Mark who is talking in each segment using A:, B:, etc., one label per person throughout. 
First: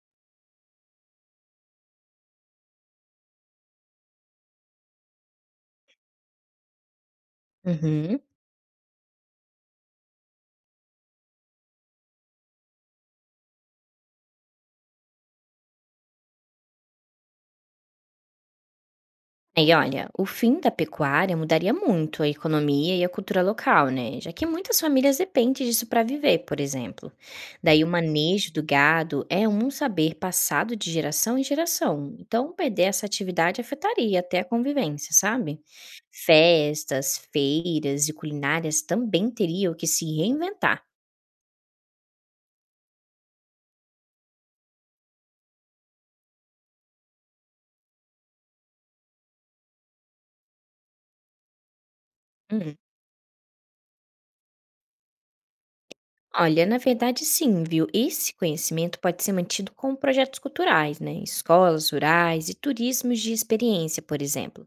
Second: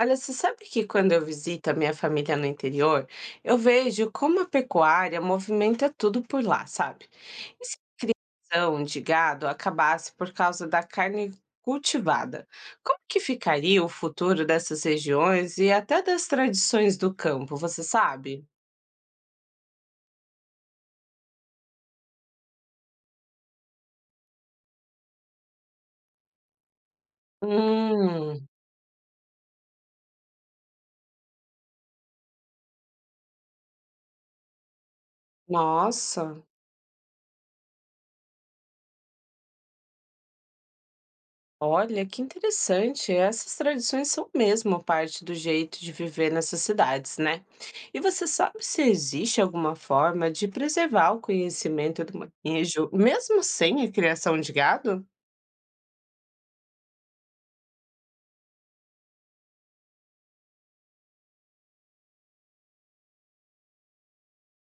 A: Olha, você sabe que quando eu visito a minha família no interior, eu vejo como a pecuária movimenta tudo por lá, sabe? E se
B: Uhum.
A: a ração de gado acabasse por causa da carne cultivada, como que ficaria o futuro dessas regiões e até das tradições do campo, você sabe?
B: E olha, o fim da pecuária mudaria muito a economia e a cultura local, né? Já que muitas famílias dependem disso para viver, por exemplo. Daí o
A: Hum,
B: manejo do gado é um saber passado de geração em geração. Então, perder essa atividade afetaria até a convivência, sabe?
A: nossa.
B: Festas, feiras e culinárias também teriam que se reinventar.
A: Olha, que interessante. Essas tradições são mesmo parte do jeito de viver nessas cidades, né? E você sabe se existe alguma forma de preservar o conhecimento do manejo, mesmo sem a criação de gado?
B: Olha, na verdade, sim, viu? Esse conhecimento pode ser mantido com projetos culturais, né? Escolas rurais e turismos de experiência, por exemplo.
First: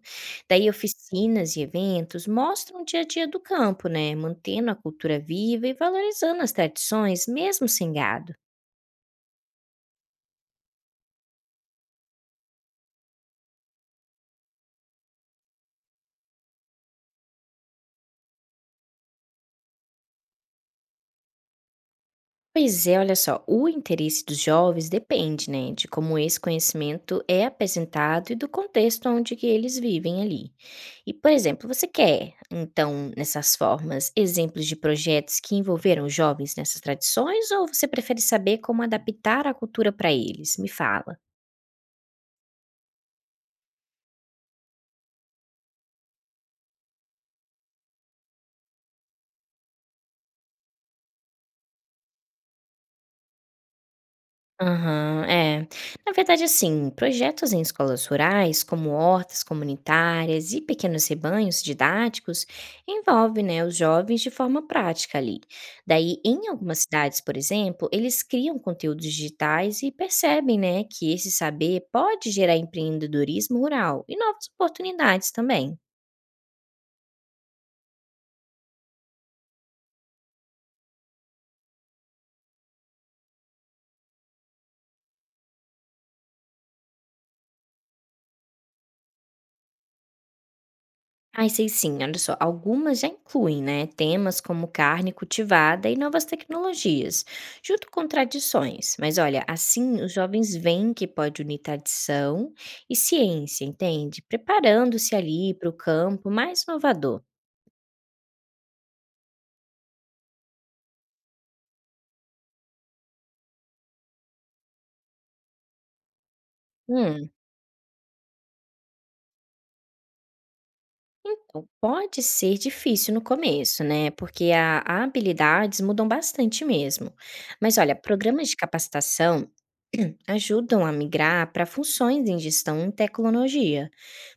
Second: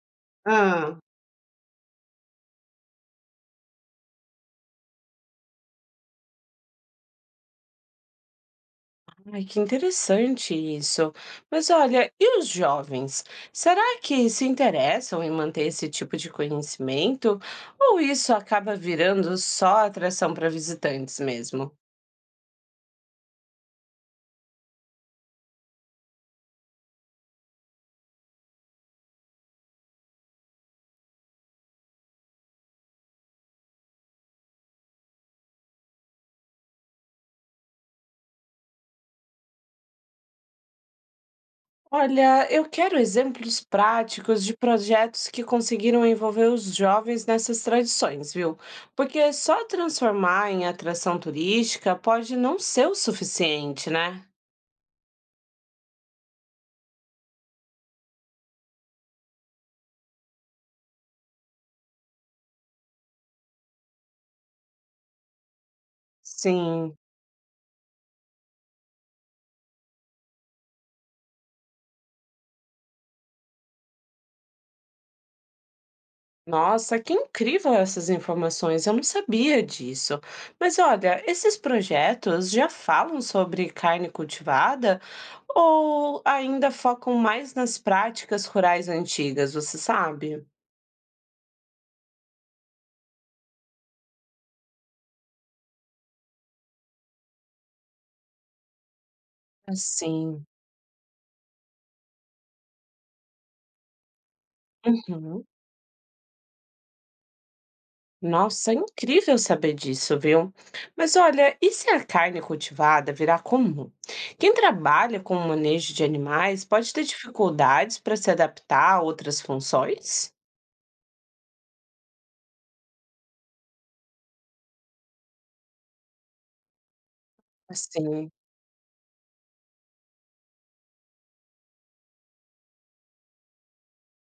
B: Daí,
A: Ah,
B: oficinas e eventos mostram o dia a dia do campo, né? Mantendo a cultura viva e valorizando as tradições, mesmo sem gado.
A: ai, que interessante isso. Mas olha, e os jovens? Será que se interessam em manter esse tipo de conhecimento? Ou isso acaba virando só atração para visitantes mesmo?
B: Pois é, olha só, o interesse dos jovens depende, né, de como esse conhecimento é apresentado e do contexto onde que eles vivem ali. E, por exemplo, você quer, então, nessas formas, exemplos de projetos que envolveram os jovens nessas tradições ou você prefere saber como adaptar a cultura para eles? Me fala.
A: Olha, eu quero exemplos práticos de projetos que conseguiram envolver os jovens nessas tradições, viu? Porque só transformar em atração turística pode não ser o suficiente, né?
B: Aham, é. Na verdade, assim, projetos em escolas rurais, como hortas comunitárias e pequenos rebanhos didáticos, envolvem, né, os jovens de forma prática ali. Daí, em algumas
A: Sim.
B: cidades, por exemplo, eles criam conteúdos digitais e percebem, né, que esse saber pode gerar empreendedorismo rural e novas oportunidades também.
A: Nossa, que incrível essas informações, eu não sabia disso. Mas olha, esses projetos já falam sobre carne cultivada ou ainda focam mais nas práticas rurais antigas, você sabe?
B: Ai, sei sim, olha só. Algumas já incluem, né, temas como carne cultivada e novas tecnologias, junto com tradições. Mas olha, assim os
A: Assim.
B: jovens veem que pode unir tradição e ciência, entende? Preparando-se
A: Uhum.
B: ali para o campo mais inovador.
A: Nossa, é incrível saber disso, viu? Mas olha, e se a carne cultivada virar comum? Quem trabalha com o manejo de animais pode ter
B: Hum,
A: dificuldades para se adaptar a outras funções?
B: então, pode ser difícil no começo, né? Porque a habilidades mudam bastante mesmo. Mas olha,
A: Assim,
B: programas de capacitação ajudam a migrar para funções em gestão e tecnologia,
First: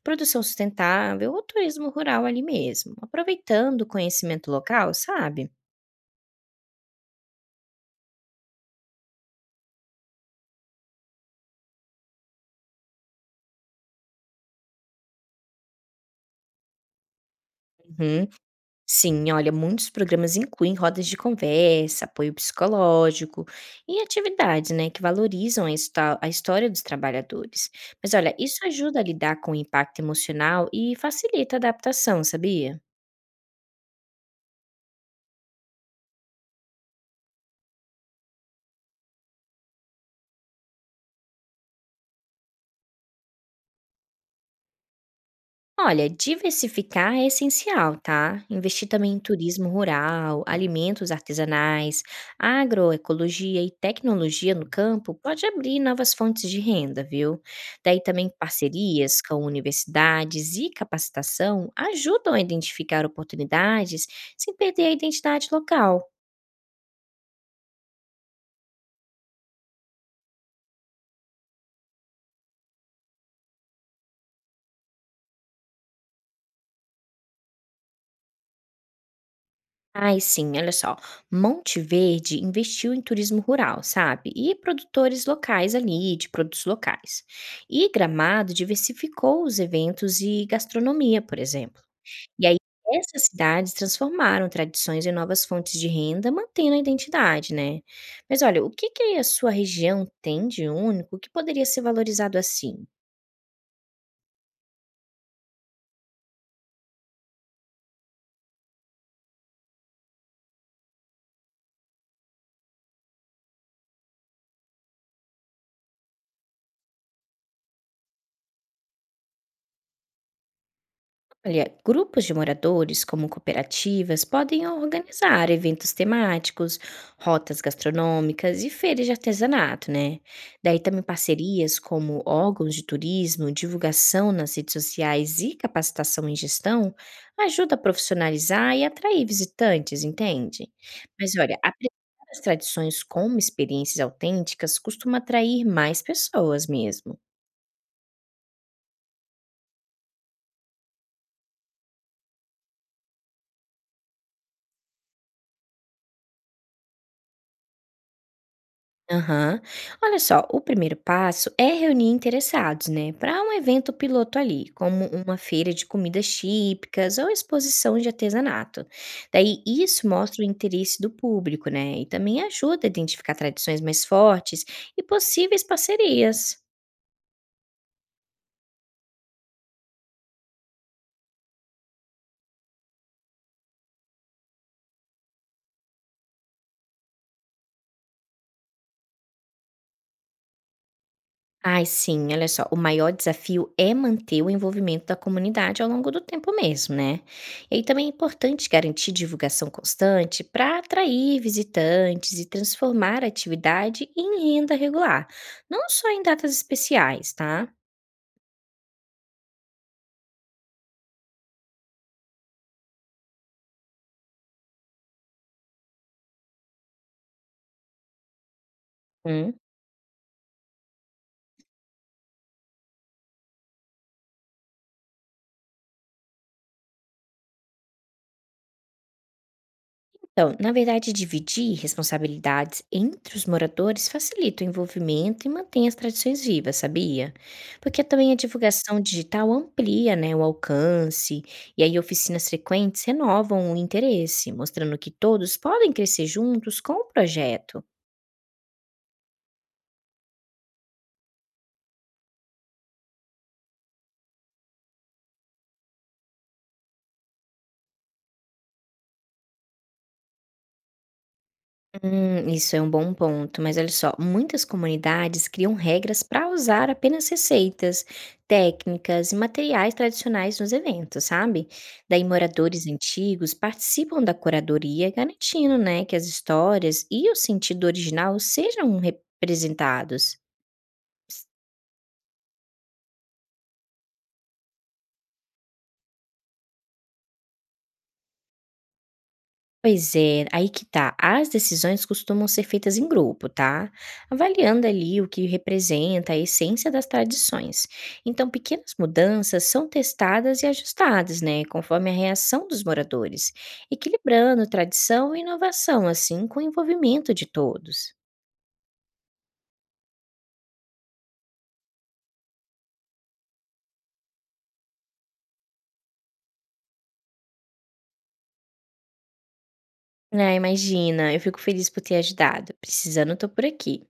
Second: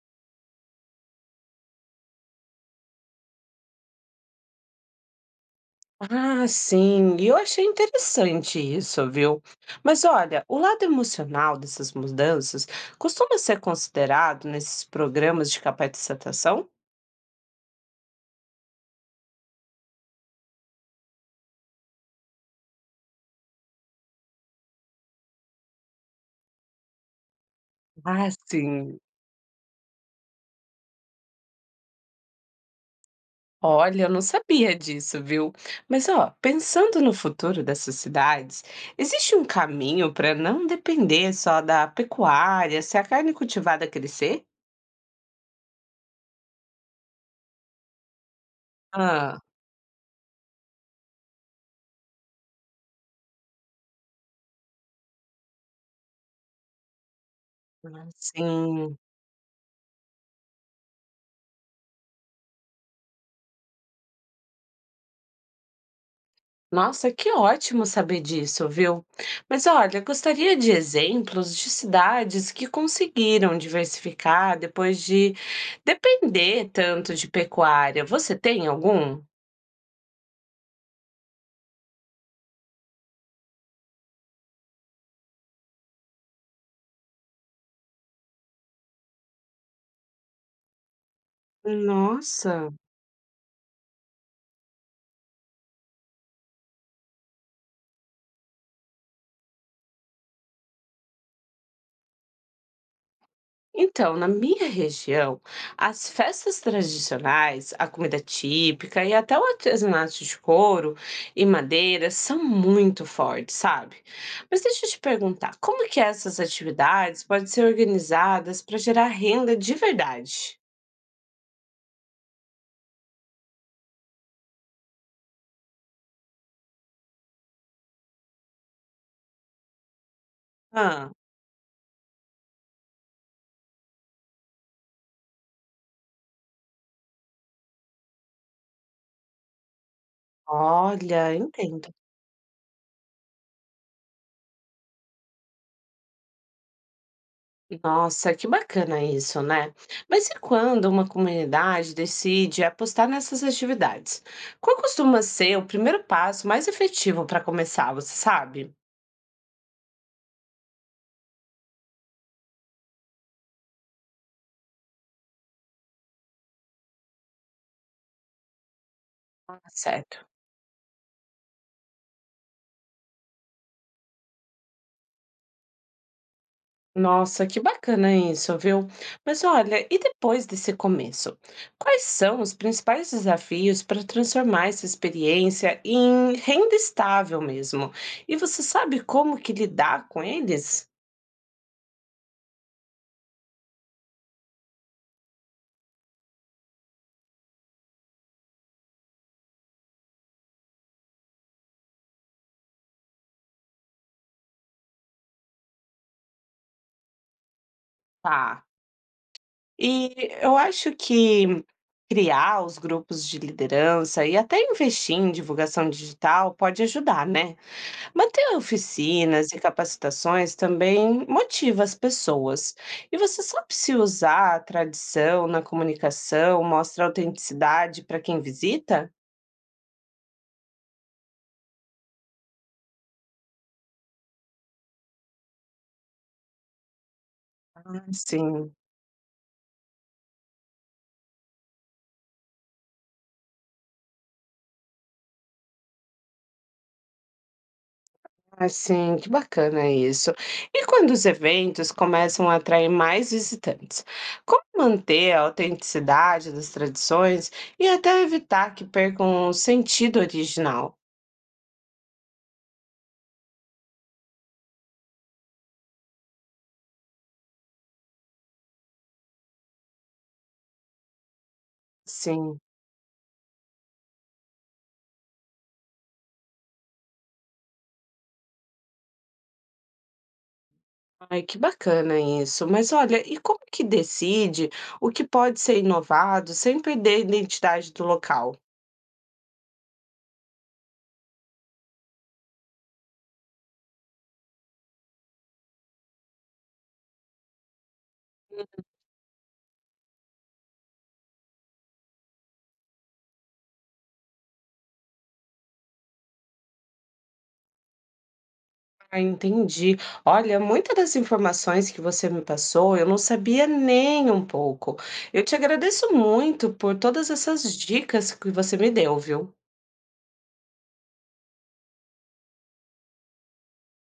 B: produção sustentável ou turismo rural ali mesmo, aproveitando o conhecimento local, sabe?
A: ah, sim, e eu achei interessante isso, viu? Mas olha, o lado emocional dessas mudanças costuma ser considerado nesses programas de capacitação?
B: Uhum. Sim, olha, muitos programas incluem rodas de conversa, apoio psicológico e atividades, né, que valorizam a, a história dos trabalhadores. Mas
A: Ah,
B: olha, isso
A: sim.
B: ajuda a lidar com o impacto emocional e facilita a adaptação, sabia?
A: Olha, eu não sabia disso, viu? Mas ó, pensando no futuro dessas cidades, existe um caminho para não depender só da pecuária, se a carne cultivada crescer?
B: Olha, diversificar é essencial, tá? Investir também em
A: Ah,
B: turismo rural, alimentos artesanais, agroecologia e tecnologia no campo pode abrir novas fontes de renda, viu? Daí também
A: sim.
B: parcerias com universidades e capacitação ajudam a identificar oportunidades sem perder a identidade local.
A: Nossa, que ótimo saber disso, viu? Mas olha, gostaria de exemplos de cidades que conseguiram diversificar depois de depender tanto de pecuária. Você tem algum?
B: Ai, sim, olha só. Monte Verde investiu em turismo rural, sabe? E produtores locais ali, de produtos locais. E Gramado diversificou os eventos e gastronomia, por exemplo. E aí,
A: Nossa.
B: essas cidades transformaram tradições em novas fontes de renda, mantendo a identidade, né? Mas olha, o que que a sua região tem de único que poderia ser valorizado assim?
A: Então, na minha região, as festas tradicionais, a comida típica e até o artesanato de couro e madeira são muito fortes, sabe? Mas deixa eu te perguntar, como que essas atividades podem ser organizadas para gerar renda de verdade?
B: Olha, grupos de moradores, como cooperativas, podem organizar eventos temáticos, rotas gastronômicas e feiras de artesanato, né? Daí também
A: Ah,
B: parcerias como órgãos de turismo, divulgação nas redes sociais e capacitação em gestão ajuda a profissionalizar e atrair visitantes, entende? Mas
A: olha,
B: olha,
A: entendo.
B: apresentar as tradições como experiências autênticas costuma atrair mais pessoas mesmo.
A: Nossa, que bacana isso, né? Mas e quando uma comunidade decide apostar nessas atividades? Qual costuma ser o primeiro passo mais efetivo para começar, você sabe?
B: Aham. Olha só, o primeiro passo é reunir interessados, né, para um evento piloto ali, como uma feira de comidas típicas ou exposição de artesanato.
A: Ah,
B: Daí isso
A: certo.
B: mostra o interesse do público, né, e também ajuda a identificar tradições mais fortes e possíveis parcerias.
A: Nossa, que bacana isso, viu? Mas olha, e depois desse começo? Quais são os principais desafios para transformar essa experiência em renda estável mesmo? E você sabe como que lidar com eles?
B: Ai, sim, olha só, o maior desafio é manter o envolvimento da comunidade ao longo do tempo mesmo, né? E aí também é importante garantir divulgação constante para atrair visitantes e transformar a atividade em renda regular, não só em datas especiais, tá?
A: Tá. E eu acho que criar os grupos de liderança e até investir em divulgação digital pode ajudar, né? Manter oficinas
B: Hum.
A: e capacitações também motiva as pessoas. E você sabe se usar a tradição na comunicação mostra autenticidade para quem visita?
B: Então, na verdade, dividir responsabilidades entre os moradores facilita o envolvimento e mantém as tradições vivas, sabia? Porque também a
A: Sim.
B: divulgação digital amplia, né, o alcance, e aí oficinas frequentes renovam o interesse, mostrando que todos podem crescer juntos com o projeto.
A: Assim, que bacana isso. E quando os eventos começam a atrair mais visitantes, como manter a autenticidade das tradições e até evitar que percam o sentido original?
B: Isso é um bom ponto, mas olha só, muitas comunidades criam regras para usar apenas receitas, técnicas e materiais tradicionais nos eventos, sabe? Daí
A: Sim,
B: moradores antigos participam da curadoria, garantindo, né, que as histórias e o sentido original sejam representados.
A: ai, que bacana isso. Mas olha, e como que decide o que pode ser inovado sem perder a identidade do local?
B: Pois é, aí que tá. As decisões costumam ser feitas em grupo, tá? Avaliando ali o que representa a essência das tradições. Então, pequenas mudanças são testadas e ajustadas, né, conforme a reação dos moradores, equilibrando tradição e inovação, assim, com o envolvimento de todos.
A: Ah, entendi. Olha, muitas das informações que você me passou, eu não sabia nem um pouco. Eu te agradeço muito por todas essas dicas que você me deu, viu?
B: Ah, imagina, eu fico feliz por ter ajudado. Precisando, tô por aqui.